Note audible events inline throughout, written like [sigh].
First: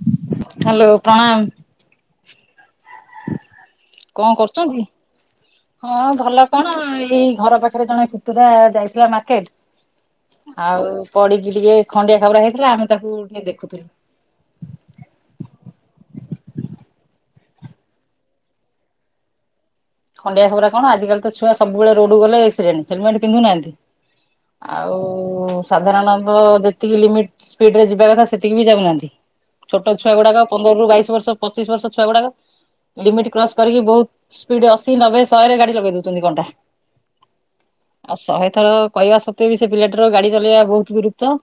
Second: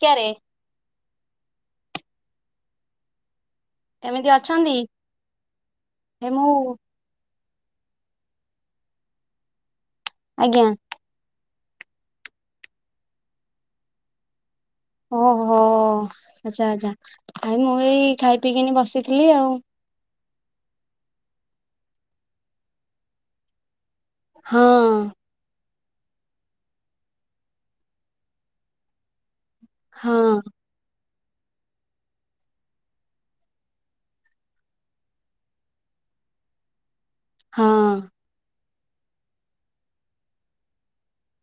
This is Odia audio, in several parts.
କ୍ୟାରେ। ହ୍ୟାଲୋ ପ୍ରଣାମ। କେମିତି କଣ ଅଛନ୍ତି? କରୁଛନ୍ତି ହଁ ଏ ଭଲ ମୁଁ କଣ ଏଇ ଘର ପାଖ ଥରେ ଜଣେ ପତୁରା ଯାଇଥିଲା ମାର୍କେଟ ଆଜ୍ଞା ଆଉ ପଡିକି ଟିକେ ଖଣ୍ଡିଆ ଖାବରା ହେଇଥିଲା ଆମେ ତାକୁ ଟିକେ ଦେଖୁଥିଲୁ। ଓହୋ ଆଚ୍ଛା ଆଚ୍ଛା ନାଇ ମୁଁ ଏଇ ଖାଇ ପିଇକିନି ବସିଥିଲି ଆଉ। ଖଣ୍ଡିଆ ଖାବରା କଣ ଆଜିକାଲି ତ ଛୁଆ ସବୁବେଳେ ରୋଡ ଗଲେ ଆକ୍ସିଡେଟ ହେଲମେଟ ପିନ୍ଧୁନାହାନ୍ତି। ହଁ ଆଉ। ସାଧାରଣତଃ ଯେତିକି ଲିମିଟ ସ୍ପିଡରେ ଯିବା କଥା ସେତିକି ବି ଯାଉନାହାନ୍ତି ଛୋଟ ଛୁଆ ହଁ ଗୁଡାକ। ବାଇଶ ବର୍ଷ ପଚିଶ ବର୍ଷ ଛୁଆ ଗୁଡାକ ଲିମିଟ୍ କ୍ରସ କରିକି ବହୁତ ସ୍ପିଡ୍ ସିଏ ନବେ ଶହେରେ ଗାଡି ଲଗେଇ ଦଉଛନ୍ତି କଣ୍ଟା ହଁ ଆଉ ଶହେ ତ କହିବା ସତ୍ତ୍ୱେ ବି ସେ ପିଲାଟି ର ଗାଡି ଚଲେଇବା ବହୁତ ଗୁରୁତ୍ୱ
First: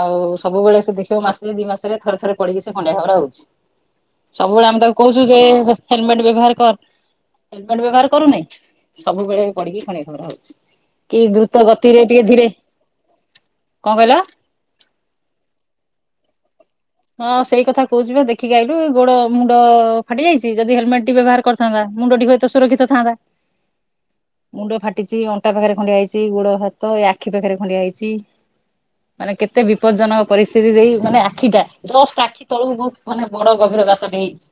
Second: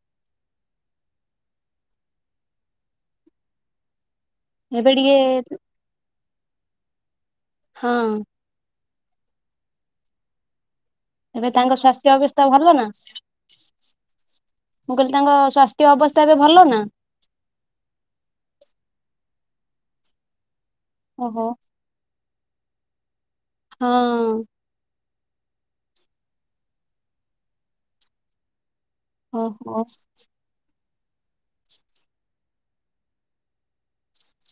ଆଉ ସବୁବେଳେ ଦେଖିବ ମାସରେ ଦି ମାସ ରେ ଥରେ ଥରେ ପଡିକି ସେ ଖଣ୍ଡିଆ ଖାବରା ହଉଛି। ସବୁବେଳେ ଆମେ ଏବେ ତାକୁ ଟିକେ କହୁଛୁ ଯେ ହେଲମେଟ ବ୍ୟବହାର କର ହେଲମେଟ ବ୍ୟବହାର ହଁ କରୁନି ସବୁବେଳେ ପଡିକି ଖଣ୍ଡିଆ ଖାବରା ହଉଛି। କି ଏବେ ଦ୍ରୁତ ତାଙ୍କ ଗତିରେ ସ୍ୱାସ୍ଥ୍ୟ ଟିକେ ଅବସ୍ଥା ଧୀରେ ଭଲ ନା? କଣ କହିଲ? ମୁଁ କହିଲି ତାଙ୍କ ସ୍ୱାସ୍ଥ୍ୟ ଅବସ୍ଥା ଏବେ ଭଲ ନା? ହଁ ସେଇ କଥା କହୁଛି ବା ଦେଖିକି ଆଇଲୁ ଏ ଗୋଡ ମୁଣ୍ଡ ଫାଟି ଯାଇଛି ଯଦି ହେଲମେଟ ଓହୋ ବ୍ୟବହାର କରିଥାନ୍ତା ମୁଣ୍ଡଟି ହୁଏତ ସୁରକ୍ଷିତ ଥାନ୍ତା। ହଁ। ମୁଣ୍ଡ ଫାଟିଛି ଅଣ୍ଟା ପାଖରେ ଖଣ୍ଡିଆ ହେଇଛି ଗୋଡ ହାତ ଆଖି ପାଖରେ ଖଣ୍ଡିଆ ହେଇଛି। ମାନେ କେତେ ଓହୋ ବିପଦଜନକ ପରିସ୍ଥିତି ଦେଇ ମାନେ ଆଖିଟା। ଯୋଷ୍ଟ ଆଖି ତଳକୁ ବହୁତ ମାନେ ବଡ ଗଭୀର ଗାତଟି ହେଇଛି।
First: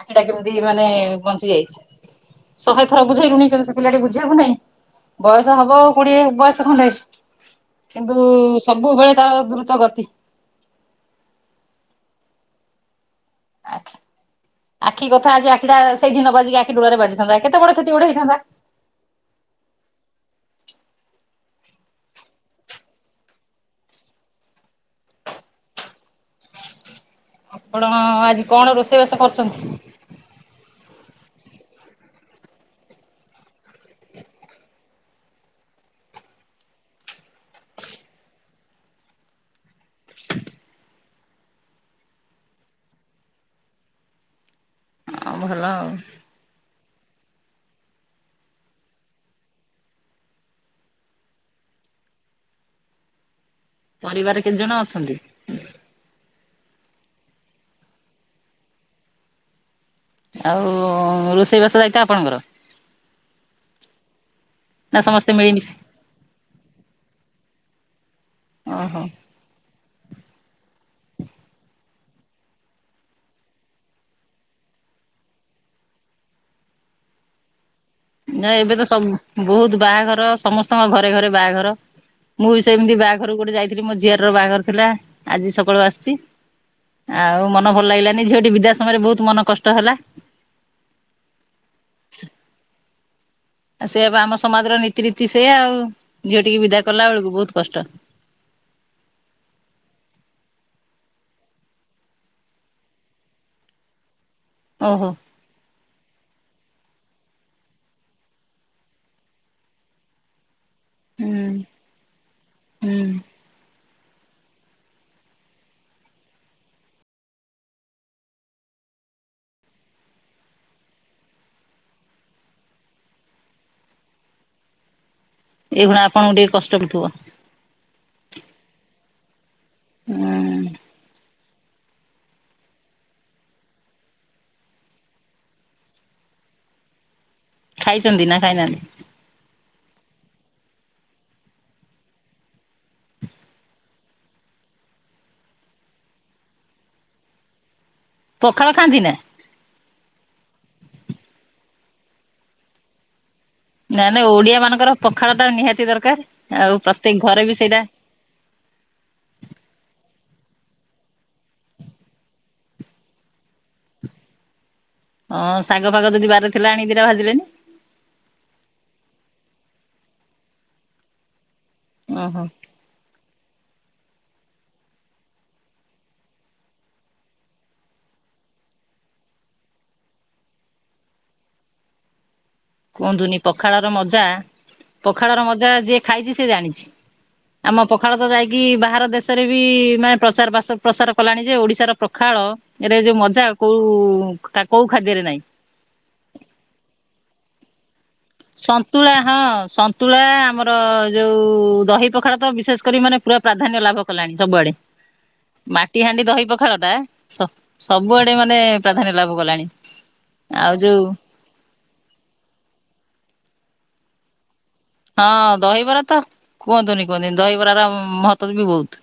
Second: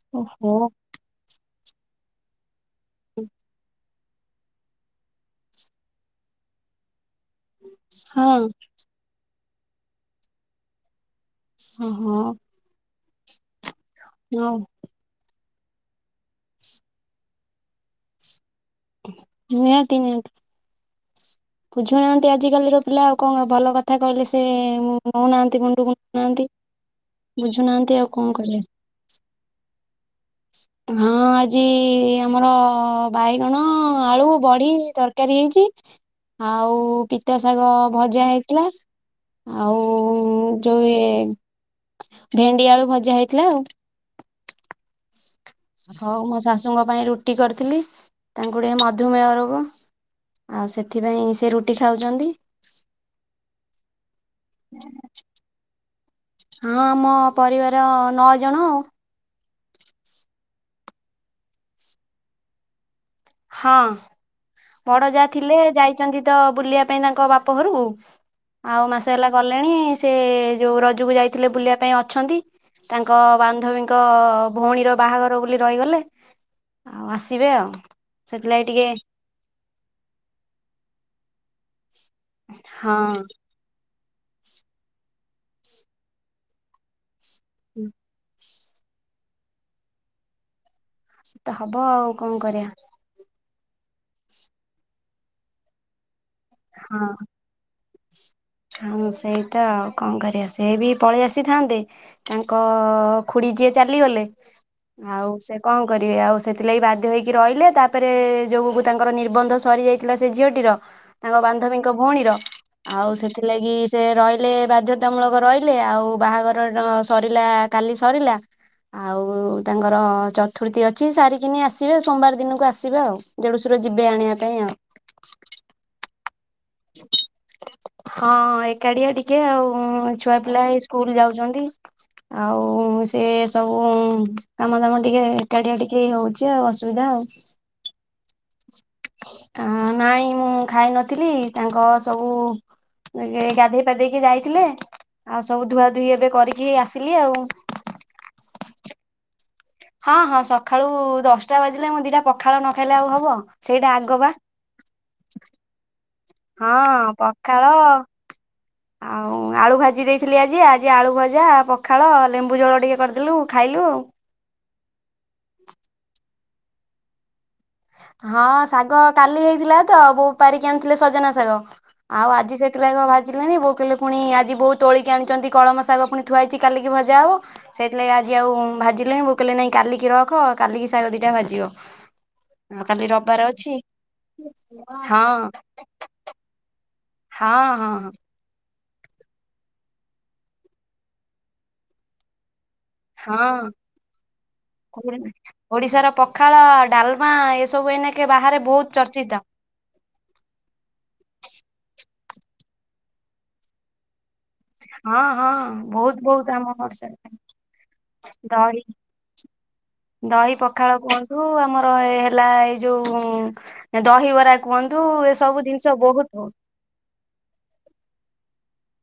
ଆଖିଟା ଓହୋ କେମିତି ମାନେ ବଞ୍ଚି ଯାଇଛି ଶହେ ଥର ବୁଝେଇଲୁଣି କିନ୍ତୁ ସେ ପିଲାଟି ବୁଝିବାକୁ ନାଇଁ ବୟସ ହବ କୋଡିଏ ବୟସ ଖଣ୍ଡେ କିନ୍ତୁ ହଁ ସବୁବେଳେ ତାର ଦ୍ରୁତ ଗତି। ଓହୋ। ଆଜ୍ଞା। [unintelligible] ଆଖି କଥା ଆଜି ଆଖିଟା ସେଇଠି ନ ବାଜିକି ଆଖି ଡଳାରେ ବାଜିଥାନ୍ତା କେତେ ବଡ କ୍ଷତି ଗୋଟେ ହେଇଥାନ୍ତା। ନିହାତି ନିହାତି। ବୁଝୁନାହାନ୍ତି ଆଜିକାଲିର ପିଲା ଆଉ କଣ ଭଲ କଥା କହିଲେ ସେ ନେଉନାହାନ୍ତି ମୁଣ୍ଡକୁ ନଉନାହାନ୍ତି। ହ ଆପଣ ଆଜି କଣ ରୋଷେଇବାସ କରିଛନ୍ତି? ହଁ ଆଜି ଆମର ବାଇଗଣ ଆଳୁ ବଡି ତର କାରୀ ହେଇଚି, ଆଉ ପିତା ଶାଗ ଭଜା ହେଇଥିଲା। ଆଉ ଯୋଉ ଇଏ ଭେଣ୍ଡି ଆଳୁ ଭଜା ହେଇଥିଲା ଆଉ। ଭଲ ଆଉ ହଉ ମୋ ଶାଶୁଙ୍କ ପାଇଁ ରୁଟି କରିଥିଲି ତାଙ୍କୁ ଟେକେ ମଧୁମେହ ରୋଗ। ଆଉ ସେଥିପାଇଁ ସେ ରୁଟି ଖାଉଚନ୍ତି। ପରିବାର କେତେ ଜଣ ଅଛନ୍ତି? ହଁ ମୋ ପରିବାର ନଅ ଜଣ ଆଉ। ଆଉ ରୋଷେଇ ବାସ ଏକା ଆପଣଙ୍କର? ହଁ ନା ବଡ ଯା ସମସ୍ତେ ଥିଲେ ମିଳିମିଶି ଯାଇ ଚନ୍ତି ତ ବୁଲିବା ପାଇଁ ତାଙ୍କ ବାପ ଘରୁକୁ ଆଉ ଓହୋ। ମାସେ ହେଲା ଗଲେଣି ସେ ଯୋଉ ରଜକୁ ଯାଇଥିଲେ ବୁଲିବା ପାଇଁ ଅଛନ୍ତି ତାଙ୍କ ବାନ୍ଧବୀଙ୍କ ଭଉଣୀର ବାହାଘର ବୋଲି ରହିଗଲେ ଆସିବେ ଆଉ। ନାଇଁ ସେଥିଲାଗି ଏବେ ତ ଟିକେ ସବୁ ବହୁତ ବାହାଘର ସମସ୍ତଙ୍କ ଘରେ ଘରେ ବାହାଘର ମୁଁ ବି ସେମିତି ହଁ ବାହାଘରକୁ ଗୋଟେ ଯାଇଥିଲି, ମୋ ଝିଆରୀର ବାହାଘର ଥିଲା ଆଜି ସକାଳୁ ଆସିଚି ଆଉ ମନ ଭଲ ଲାଗିଲାନି ଝିଅଟି ବିଦା ସମୟରେ ବହୁତ ମନ କଷ୍ଟ ହେଲା ସେ ତ ହବ ଆଉ କଣ କରିବା। ଆ ସେ ବା ଆମ ସମାଜର ନୀତିରୀତି ସେଇଆ ଆଉ ଝିଅ ଟିକେ ବିଦା ହଁ କଲା ବେଳକୁ ବହୁତ କଷ୍ଟ। ହଁ ସେଇ ତ ଆଉ କଣ କରିବା ସେ ବି ପଳେଇ ଆସିଥାନ୍ତେ ତାଙ୍କ ଖୁଡି ଯିଏ ଚାଲିଗଲେ ଓହୋ ଆଉ ସେ କଣ କରିବେ ଆଉ ସେଥିଲାଗି ବାଧ୍ୟ ହେଇକି ରହିଲେ ତାପରେ ଯୋଗକୁ ତାଙ୍କର ନିର୍ବନ୍ଧ ସରିଯାଇଥିଲା ସେ ଝିଅଟିର ହୁଁ ତାଙ୍କ ବାନ୍ଧବୀଙ୍କ ଭଉଣୀର ହୁଁ ଆଉ ସେ ଠି ସେ ରହିଲେ ବାଧ୍ୟତାମୂଳକ ରହିଲେ ଆଉ ବାହାଘର ସରିଲା କାଲି ସରିଲା ଆଉ ତାଙ୍କର ଚତୁର୍ଥୀ ଅଛି ସାରିକିନି ଆସିବେ ସୋମବାର ଦିନକୁ ଆସିବେ ଆଉ। ଦେଢସୁର ଯିବେ ଆଣିବା ପାଇଁ ଆଉ। ଏଗୁଡା ଆପଣଙ୍କୁ ଟିକେ କଷ୍ଟ ହଉଥିବ? ହଁ ଏକାଟିଆ ଟିକେ ଆଉ ଛୁଆ ପିଲା ଏଇ ସ୍କୁଲ ଯାଉଚନ୍ତି ଆଉ ସେ ସବୁ ଉଁ କାମ ଦାମ ଟିକେ ଏକାଟିଆ ଟିକେ ହଉଚି ଆଉ ଅସୁବିଧା ଆଉ। ଖାଇଚନ୍ତି ନା ଖାଇନାହାନ୍ତି? ଆଁ ନାଇଁ ମୁଁ ଖାଇ ନଥିଲି ତାଙ୍କ ସବୁ [unintelligible] ଗାଧେଇ ପାଧେଇକି ଯାଇଥିଲେ ଆଉ ସବୁ ଧୁଆ ଧୁଇ ଏବେ କରିକି ଆସିଲି ଆଉ। ପଖାଳ ଖାଆନ୍ତି ନା? ହଁ ହଁ ସକାଳୁ ଦଶଟା ବାଜିଲେ ମୁଁ ଦିଟା ପଖାଳ ନଖାଇଲେ ଆଉ ହବ। ସେଇଟା ନା ଆଗ ନା ବା ଓଡିଆ ମାନଙ୍କର ପଖାଳ ଟା ନିହାତି ଦରକାର ଆଉ ହଁ ପ୍ରତ୍ୟେକ ଘରେ ବି ପଖାଳ ସେଇଟା ଆଉ ଆଳୁ ଭାଜି ଦେଇଥିଲି ଆଜି, ଆଜି ଆଳୁ ଭଜା ପଖାଳ ଲେମ୍ବୁ ଝୋଳ ଟିକେ କରିଦେଲୁ ଖାଇଲୁ ଆଉ। ଅଁ ଶାଗ ଫାଗ ଯଦି ବାରିରେ ଥିଲା ଆଣି ଦିଟା ଭାଜିଲେନି? ହଁ ଶାଗ କାଲି ହେଇଥିଲା ତ ବୋଉ ପାରିକି ଆଣିଥିଲେ ସଜନା ଶାଗ ଆଉ ଓହୋ। ଆଜି ସେ ଥିଲାଗି ଆଉ ଭାଜିଲେନି ବୋଉ କହିଲେ ପୁଣି ଆଜି ବୋଉ ତୋଳି ଆଣିଚନ୍ତି କଳମ ଶାଗ ପୁଣି ଥୁଆହେଇଚି କାଲିକି ଭଜା ହବ ସେଥିଲାଗି ଆଜି ଆଉ ଭାଜିଲେଣି ବୋଉ କହିଲେ ନାଇଁ କାଲିକି ରଖ କାଲିକି ଶାଗ ଦିଟା ଭାଜିବ। ଆଉ କାଲି କୁହନ୍ତୁନି ରବିବାର ଅଛି ପଖାଳ ର ମଜା ପଖାଳର ହଁ ମଜା ଯିଏ ଖାଇଚି ଯିଏ ସିଏ ଜାଣିଚି ହଁ ଆମ ପଖାଳ ତ ଯାଇ କି ବାହାର ଦେଶରେ ବି ମାନେ ପ୍ରଚାର ବାସ ପ୍ରସାର କଲାଣି ଯେ ଓଡିଶାର ପଖାଳ ରେ ଯୋଉ ହଁ ମଜା ହଁ। କୋଉ କା କୋଉ ଖାଦ୍ୟରେ ନାଇଁ। ଓଡିଶାର ପଖାଳ ଡାଲମା ଏସବୁ ଏଇନେ ସନ୍ତୁଳା ହଁ ସନ୍ତୁଳା ଆମର ଯୋଉ ଦହି ପଖାଳ ତ ବିଶେଷ କରି ମାନେ ପୁରା ପ୍ରାଧାନ୍ୟ ଲାଭ କଲାଣି ସବୁଆଡେ। ହଁ ହଁ ମାଟି ବହୁତ ହାଣ୍ଡି ଦହି ବହୁତ ଆମ ପଖାଳ ଟା ଓଡିଶାରେ ସ ସବୁଆଡେ ମାନେ ଦହି ପ୍ରାଧାନ୍ୟ ଲାଭ କଲାଣି। ଦହି ଆଉ ପଖାଳ ଯୋଉ କୁହନ୍ତୁ ଆମର ଏ ହେଲା ଏଇ ଯୋଉ ଦହିବରା କୁହନ୍ତୁ ହଁ ଏ ସବୁ ଜିନିଷ ଦହିବରା ତ ବହୁତ କୁହନ୍ତୁନି କୁହନ୍ତୁନି ଦହିବରାର ମହତ୍ୱ ବି ବହୁତ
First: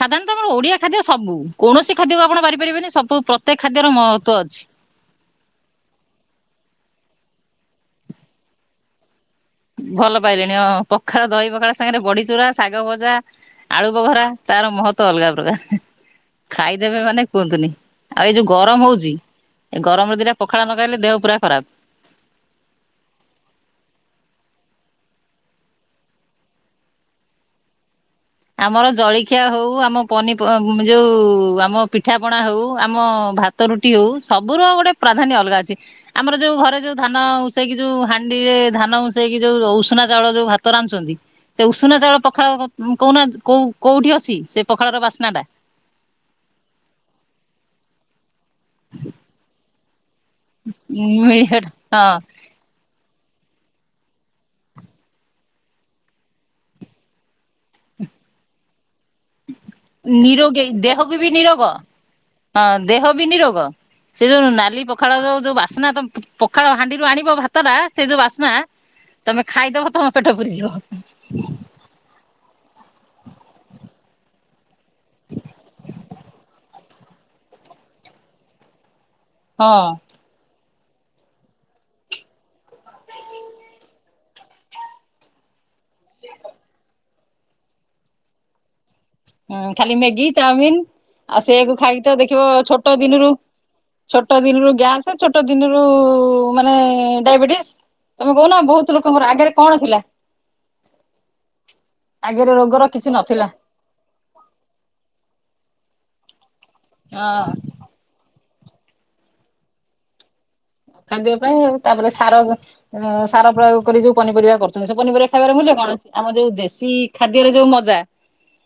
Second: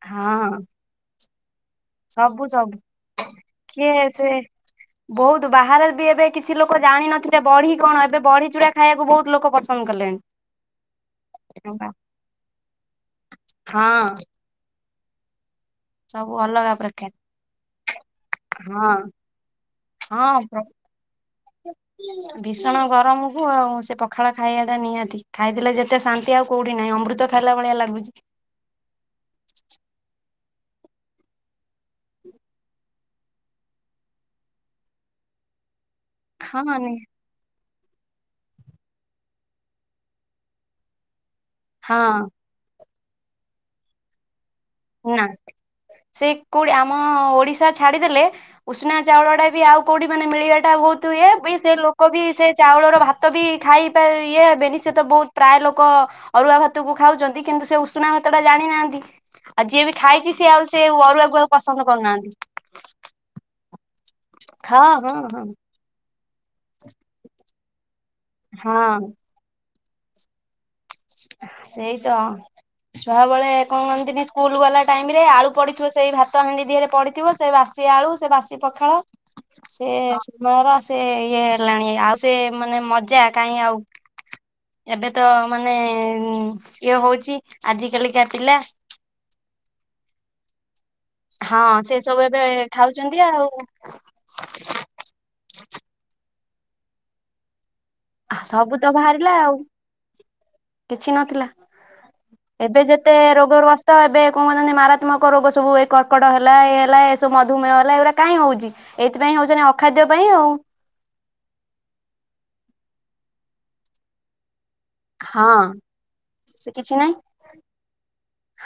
ସାଧାରଣତଃ ଆମର ହଁ ଓଡିଆ ଖାଦ୍ୟ ସବୁ କୌଣସି ଖାଦ୍ୟକୁ ଆପଣ ବାରିପାରିବେନି ସବୁ ପ୍ରତ୍ୟେକ ଖାଦ୍ୟର କିଏ ସେ ମହତ୍ୱ ଅଛି। ବହୁତ ବାହାରେ ବି ଏବେ କିଛି ଲୋକ ଜାଣିିନଥିଲେ ବଢି କଣ ଏବେ ବଢି ଚୂରା ଖାଇବାକୁ ବହୁତ ଲୋକ ପଛ୍ ଭଲ ପାଇଲେଣି ହଁ ପଖାଳ ଦହି ପଖାଳ ସାଙ୍ଗରେ ବଢି ଚୁରା ଶାଗ ଭଜା ଆଳୁ ହଁ ବଘରା। ତାର ମହତ୍ଵ ଅଲଗା ପ୍ରକାର। ସବୁ ଅଲଗା ଖାଇଦେବେ ପ୍ରକାର ମାନେ କୁହନ୍ତୁନି ଆଉ ଏଇ ଯୋଉ ଗରମ ହଁ ହଉଛି ଏ ଗରମ ଦିନେ ହଁ ପ୍ର ପଖାଳ ନଗାଇଲେ ଦେହ ପୁରା ଖରାପ। ଭୀଷଣ ଗରମ କୁ ଆଉ ସେ ପଖାଳ ଖାଇବା ଟା ନିହାତି ଖାଇଦେଲେ ଯେତେ ଶାନ୍ତି ଆଉ କୋଉଠି ନାଇଁ ଅମୃତ ଖାଇଲା ଭଳିଆ ଲାଗୁଛି। ଆମର ଜଳିଖିଆ ହଉ ଆମ ପନିପମ ଯୋଉ ଆମ ପିଠା ପଣା ହଉ ଆମ ଭାତ ଭାତ ରୁଟି ହଉ ସବୁର ଗୋଟେ ପ୍ରାଧାନ୍ୟ ଅଲଗା ଅଛି ଆମର ଯୋଉ ହଁ ଘରେ ନି ଯୋଉ ଧାନ ଆଉ ଉଁସେଇକି ଯୋଉ ହାଣ୍ଡିରେ ଧାନ ଉଁସେଇକି ଯୋଉ ର ଉଷୁନା ଚାଉଳ ଯୋଉ ଭାତ ରାନ୍ଧୁଛନ୍ତି। ସେ ଉଷୁନା ହଁ ଚାଉଳ ପଖାଳ କ କଉନା କୋଉ କୋଉଠି ଅଛି ସେ ପଖାଳର ନା ବାସ୍ନା ଟା। ସେ କୋଉଠି ଆମ ଓଡ଼ିଶା ଛାଡିଦେଲେ ଉଷୁନା ଚାଉଳଟା ବି ଆଉ କୋଉଠି ମାନେ ମିଳିବାଟା ବହୁତ ଇଏ ବି ସେ ଲୋକ ହଁ ବି ସେ ଚାଉଳର ଭାତ ତ ବି ଖାଇପା ଇଏ ହେବେନି ସେ ତ ବହୁତ ପ୍ରାୟ ଲୋକ ଅରୁଆ ଭାତକୁ ଖାଉଛନ୍ତି କିନ୍ତୁ ସେ ଉଷୁନା ଭାତ ଟା ଜାଣିନାହାନ୍ତି। ଆଉ ଯିଏ ବି ଖାଇଛି ସେ ନିରୋଗୀ ଆଉ ସେ ଦେହକୁ ବି ଅରୁଆକୁ ଆଉ ନିରୋଗ ପସନ୍ଦ କରୁନାହାନ୍ତି। ହଁ ଦେହ ବି ନିରୋଗ ସେ ଯୋଉ ନାଲି ହଁ ହଁ ପଖାଳର ହଁ। ଯୋଉ ବାସ୍ନା ତମ ପଖାଳ ହାଣ୍ଡିରୁ ଆଣିବ ଭାତ ଟା ସେ ଯୋଉ ବାସ୍ନା ହଁ ତମେ ଖାଇଦବ ତମ ପେଟ ପୁରିଯିବ। ସେଇ ତ। ଛୁଆବେଳେ କହନ୍ତିନି ସ୍କୁଲ ଗଲା ଟାଇମ ରେ ଆଳୁ ପଡି଼ଥିବ ସେଇ ଭାତ ହାଣ୍ଡି ଦିହରେ ପଡିଥିବ ସେ ବାସ ସେ ଆଳୁ ସେ ବାସି ପଖାଳ। ହଁ। ସେ ସମୟର ସେ ଇଏ ହେଲାଣି ଆଉ ସେ ମାନେ ମଜା କାହିଁ ଆଉ। ଏବେ ତ ମାନେ ଇଏ ହଉଚି ଆଜି କାଲିକା ପିଲା। ହଁ ଖାଲି ମେଗି ଚାଉମିିନ ଆଉ ହଁ ସେଇଆକୁ ସେ ଖାଇକି ତ ସବୁ ଏବେ ଦେଖିବ ଛୋଟ ଖାଉଛନ୍ତି ଦିନରୁ ଆଉ ଛୋଟ ଦିନରୁ ଗ୍ୟାସ ଛୋଟ ଦିନରୁ ମାନେ ଡ଼ାଇବେଟିସ୍। ତମେ କହୁନ ସବୁ ତ ବହୁତ ଲୋକଙ୍କର ବାହାରିଲା ଆଗରେ ଆଉ କଣ ଥିଲା। କିଛି ନଥିଲା ଆଗରେ ଏବେ ରୋଗର କିଛି ଯେତେ ନଥିଲା ରୋଗରୁଆ ସ ତ ଏବେ କଣ କହୁଛନ୍ତି ମାରାତ୍ମକ ରୋଗ ସବୁ ଏ କର୍କଟ ହେଲା ଏଇ ହେଲା ଏ ହଁ ସବୁ ମଧୁମେହ ହେଲା ଏଗୁରା କାଇଁ ହଉଛି ଏଥିପାଇଁ ହଉଛି ନା ଅଖାଦ୍ୟ ପାଇଁ ଆଉ। ଖାଦ୍ୟ ପାଇଁ ଆଉ ତାପରେ ସାର ହଁ ସାର ପ୍ରୟୋଗ କରି ଯୋଉ ପନିପରିବା କରୁ ତ ସେ ପନିପରିବା ଖାଇବାର ହଁ ମୂଲ୍ୟ କଣ ସି ଆମର ଯୋଉ ସେ ଦେଶୀ କିଛି ନାହିଁ ଖାଦ୍ୟରେ ଯୋଉ ମଜା।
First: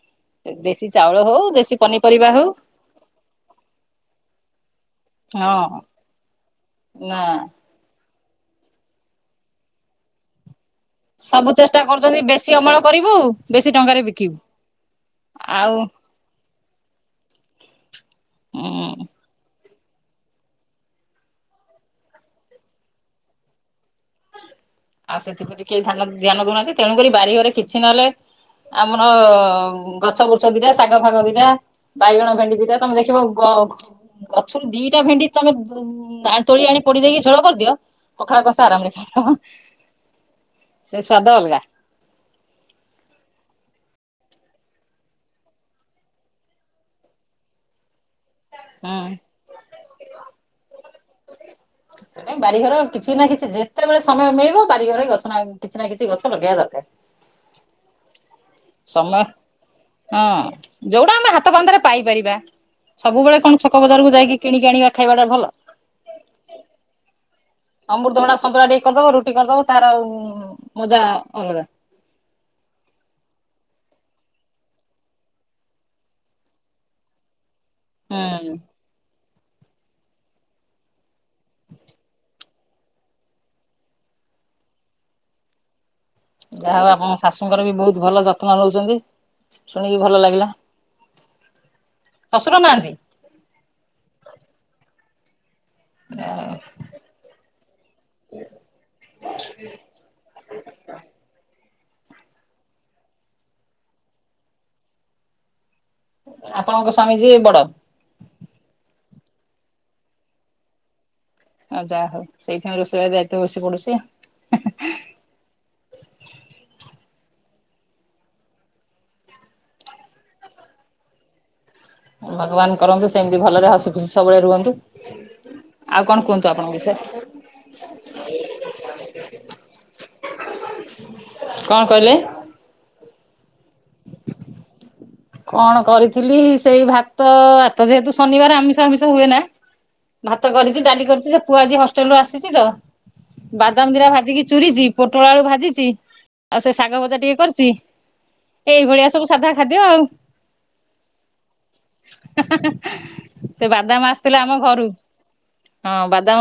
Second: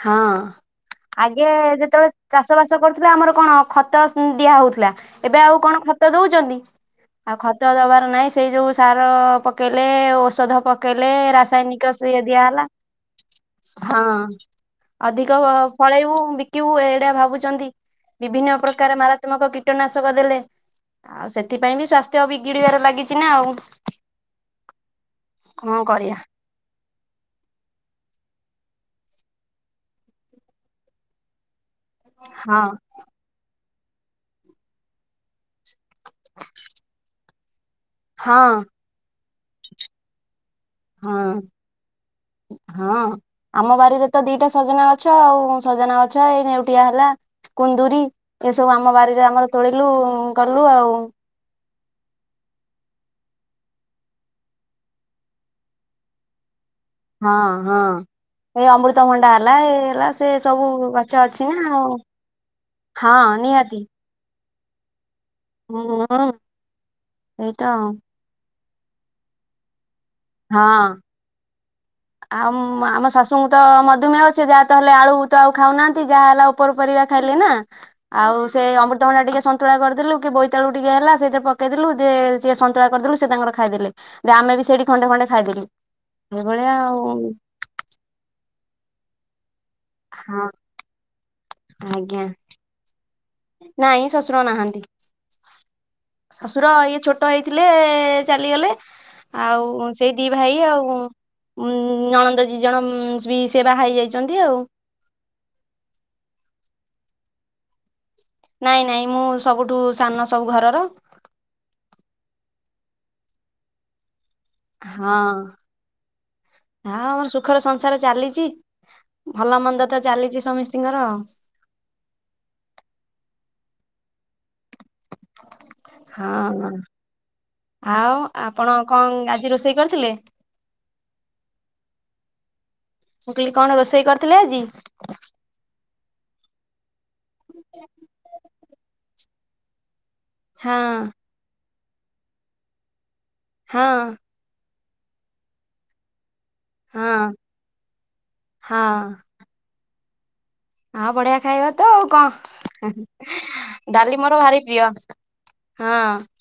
ହଁ ଦେଶୀ ଚାଉଳ ଆଗେ ହଉ ଦେଶୀ ଯେତେବେଳେ ପନିପରିବା ହଉ। ଚାଷ ବାସ କରୁଥିଲେ। ଆମର କଣ ଖତ ସ୍ ଉଁ ଦିଆ ହଉଥିଲା ଏବେ ହଁ ଆଉ କଣ ଖତ ଦଉଚନ୍ତି ନା ଆଉ ଖ ତ ଦବାର ନାଇଁ ସେଇ ଯୋଉ ସାର ପକେଇଲେ ଔଷଧ ପକେଇଲେ ସବୁ ଚେଷ୍ଟା ରାସାୟନିକ କରୁଛନ୍ତି ସେୟା ବେଶୀ ଅମଳ କରିବୁ ବେଶୀ ଟଙ୍କାରେ ବିକିବୁ। ଅଧିକ ଆଉ ଫଳେଇବୁ ବିକିବୁ ଏଇଟା ଭାବୁଚନ୍ତି ବିଭିନ୍ନ ଉଁ ପ୍ରକାର ମା ମାରାତ୍ମକ କୀଟନାଶକ ଦେଲେ। ଆଉ ସେଥିପାଇଁ ବି ସ୍ଵାସ୍ଥ୍ୟ ବିଗିଡି଼ବାର ଲାଗିଚି ନା ଆଉ। ଆଉ ସେଥିପ୍ରତି କଣ କେହି ଧ୍ୟାନ କରିବା। ଦ୍ୟାନ ଦଉନାହାନ୍ତି ତେଣୁକରି ବାରି ଘରେ କିଛି ନହେଲେ ଆମର ଗଛ ବୁରଛ ଦିଟା ଶାଗ ଫାଗ ଦିଟା ବାଇଗଣ ଭେଣ୍ଡି ହଁ ଦିଟା ତମେ ଦେଖିବ ଗ ଗଛୁରୁ ଦିଇଟା ଭେଣ୍ଡି ତମେ ଉଁ ଆ ତୋଳି ଆଣି ପୋଡି଼ ଦେଇକି ଝୋଳ କରିଦିଅ ପଖାଳ ହଁ କଂସା ଆରାମରେ ଖାଇଦବ। ସେ ସ୍ଵାଦ ଅଲଗା। ହଁଅଁ ଆମ ବାରିରେ ତ ଦିଟା ସଜନା ଗଛ ଆଉ ସଜନା ଗଛ ଏଇ ନେଉଟିଆ ହେଲା କୁନ୍ଦୁରୀ ଏ ସବୁ ଆମ ହୁଁ। ବାରିରେ ଆମର ତୋଳିଲୁ ଗଲୁ ଆଉ। ବାରିଘର କିଛି ନା କିଛି ଯେତେବେଳେ ସମୟ ମିଳିବ ବାରିଘର ଗଛ ନା କିଛି ନା କିଛି ଗଛ ଲଗେଇଆ ଦରକାର। ହଁଅଁ ହଁଅଁ। ଏଇ ସମୟ ଅମୃତଭଣ୍ଡା ହେଲା ଏଇ ହେଲା ସେ ହଁ ସବୁ ଯୋଉଟା ଗଛ ଆମେ ହାତ ଅଛି ନା ପାନ୍ତାରେ ଆଉ। ପାଇପାରିବା। ହଁ ସବୁବେଳେ କଣ ନିହାତି ଛକ ବଜାରକୁ ଯାଇକି କିଣିକି ଆଣିବା ଖାଇବାଟା ଭଲ। ହୁଁ ସେଇତ ଆଉ। ଅମୃତଭଣ୍ଡା ସନ୍ତୁଳା ଟିକେ କରିଦବ ରୁ ଟି କରିଦବ ତାର ଉଁ ହଁ ମଜା ଅଲଗା। ଆଉ ଉମ ଆମ ଶାଶୁଙ୍କୁ ତ ମଧୁମେହ ସେ ଯାହା ତ ହେଲେ ଆଳୁ ତ ଆଉ ଖାଉନାହାନ୍ତି ଯାହା ହେଲା ଉପର ପରିବା ଖାଇଲେନା ଆଉ ସେ ହୁଁ ଅମୃତଭଣ୍ଡା ଟିକେ ସ ନ୍ତୁଳା କରିଦେଲୁ କି ବୋଇତାଳୁ ଟିକେ ହେଲା ସେଇଥେରେ ପକେଇଦେଲୁ ଦେ ସିଏ ସନ୍ତୁଳା କରିଦେଲୁ ସେ ତାଙ୍କର ଖାଇଦେଲେ। ଦେ ଆମେବି ସେଇଠି ଖଣ୍ଡେ ଖଣ୍ଡେ ଖାଇଦେଲୁ। ଏଇଭଳିଆ ଯାହା ହଉ ଆଉ ଆପଣଙ୍କ ଶାଶୁଙ୍କର ବି ବହୁତ୍ ଭଲ ଯତ୍ନ ନୋଉଚନ୍ତି ଶୁଣିକି ଭଲ ହଁ ଲାଗିଲା। ଆଜ୍ଞା। ଶଶୁର ନାହାନ୍ତି ନାଇଁ ଶଶୁର ନାହାନ୍ତି। ଶଶୁର ଇଏ ଛୋଟ ହେଇଥିଲେ ଚାଲିଗଲେ। ଆଉ ଉଁ ସେଇ ଦି ଭାଇ ଆଉ ଉଁ। ଉଁ ଉଁ ଉଁ ନଣନ୍ଦ ଜୀ ଜଣ ଉଁ ଉଁ ଉମ୍ସ ବି ସେ ବାହାହେଇ ଯାଇଚନ୍ତି ଆଉ। ଆପଣଙ୍କ ସ୍ଵାମୀ ଯିଏ ବଡ। ନାଇଁ ନାଇଁ ମୁଁ ସବୁଠୁ ସାନ ସବୁ ଘରର। ଆଉ ଯାହା ହଉ ସେଇଥିପାଇଁ ରୋଷେଇ ଘର ଦାୟିତ୍ୱ ବେସି ପଡୁଚି ଆଉ। ହେଁ ହେଁ। ହଁଅଁ ଆ ଆମର ସୁଖର ସଂସାର ଚାଲିଚି। ଭଲ ମନ୍ଦ ତ ଚାଲିଚି ସମିସ୍ତିଙ୍କର ଆଉ। ଭଗବାନ କରନ୍ତୁ ସେମିତି ଭଲରେ ହସି ଖୁସି ସବୁବେଳେ ରୁହନ୍ତୁ। ଆଉ କଣ କୁହନ୍ତୁ ହଁଅଁ ଆପଣଙ୍କ ଭଲ। ବିଷୟରେ ଆଉ ଆପଣ କଂ ଆଜି ରୋଷେଇ କରିଥିଲେ? କଣ କଇଲେ? ମୁ କଇଲି କଣ ରୋଷେଇ କରିଥିଲେ ଆଜି? କଣ କରିଥିଲି ସେଇ ଭାତ ଆତ ଯେହେତୁ ଶନିବାର ଆମିଷ ହାମିଷ ହୁଏ ନା। ଭାତ ହଁ କରିଛି ଡାଲି କରିଛି ସେ ପୁଅ ଆଜି ହଷ୍ଟେଲ୍ ରୁ ଆସିଛି ତ ହଁ ବାଦାମ ଦିଟା ଭାଜିକି ଚୁରିଚି ପୋଟଳ ଆଳୁ ଭାଜିଚି, ଆଉ ସେ ଶାଗ ହଁ ଭଜା ଟିକେ କରିଚି ହଁ ଏଇଭଳିଆ ସବୁ ସାଧା ଖାଦ୍ୟ ଆଉ। ଆଉ ବଢିଆ ଖାଇବା ତ ଆଉ ସେ କଁ। ବାଦାମ ଡାଲି ଆସିଥିଲା ମୋର ଆମ ଭାରି ପ୍ରିୟ ହଁ।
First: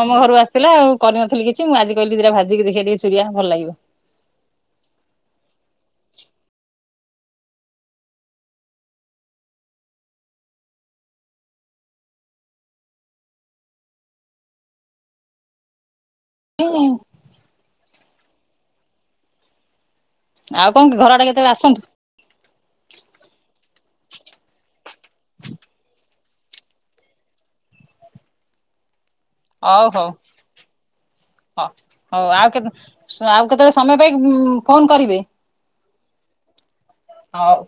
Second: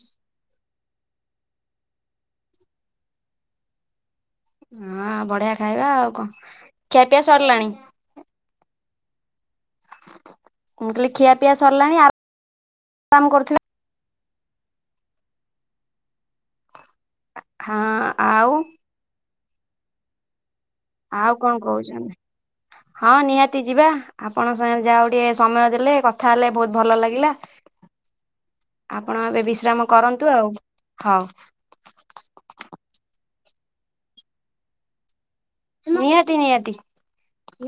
ମୋ ଘରୁ ଆସିଥିଲା ଆଉ କରିନଥିଲି କିଛି ମୁଁ ଆଜି କହିଲି ଦିଟାଭାଜିକି ଦେଖିବା ଟିକେ ଚୂରିଆ ଭଲ ଲାଗିବ। ହଁ ବଢିଆ ଖାଇବା ଆଉ କଣ ଖିଆପିଆ ସରିଲାଣି। ମୁଁ କହିଲି ଖିଆ ପିଆ ସରିଲାଣି ଆଉ ଆରାମ କରୁଥିବେ। ହଁ ଆଉ। ଆଉ କଣ କି ଘର ଆଡେ ଆଉ କେତେବେଳେ କଣ ଆସନ୍ତୁ। କହୁଛନ୍ତି? ହଁ ନିହାତି ଯିବା। ଆପଣ ସାଙ୍ଗ ଯାହା ଟିକେ ସମୟ ଦେଲେ କଥା ହେଲେ ବହୁତ ଭଲ ଲାଗିଲା। ଆପଣ ଏବେ ବିଶ୍ରାମ କରନ୍ତୁ ଆଉ ହଉ। ହଁ ହଉ ଆଉ କେ ଆଉ କେତେବେଳେ ସମୟ ପାଇକି ଫୋନ କରିବେ। ନିହାତି ନିହାତି ହଉ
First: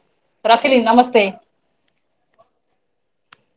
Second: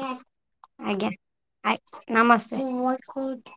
ରଖିଲି ଆଜ୍ଞା। ନମସ୍ତେ। ଆ ନମସ୍ତେ।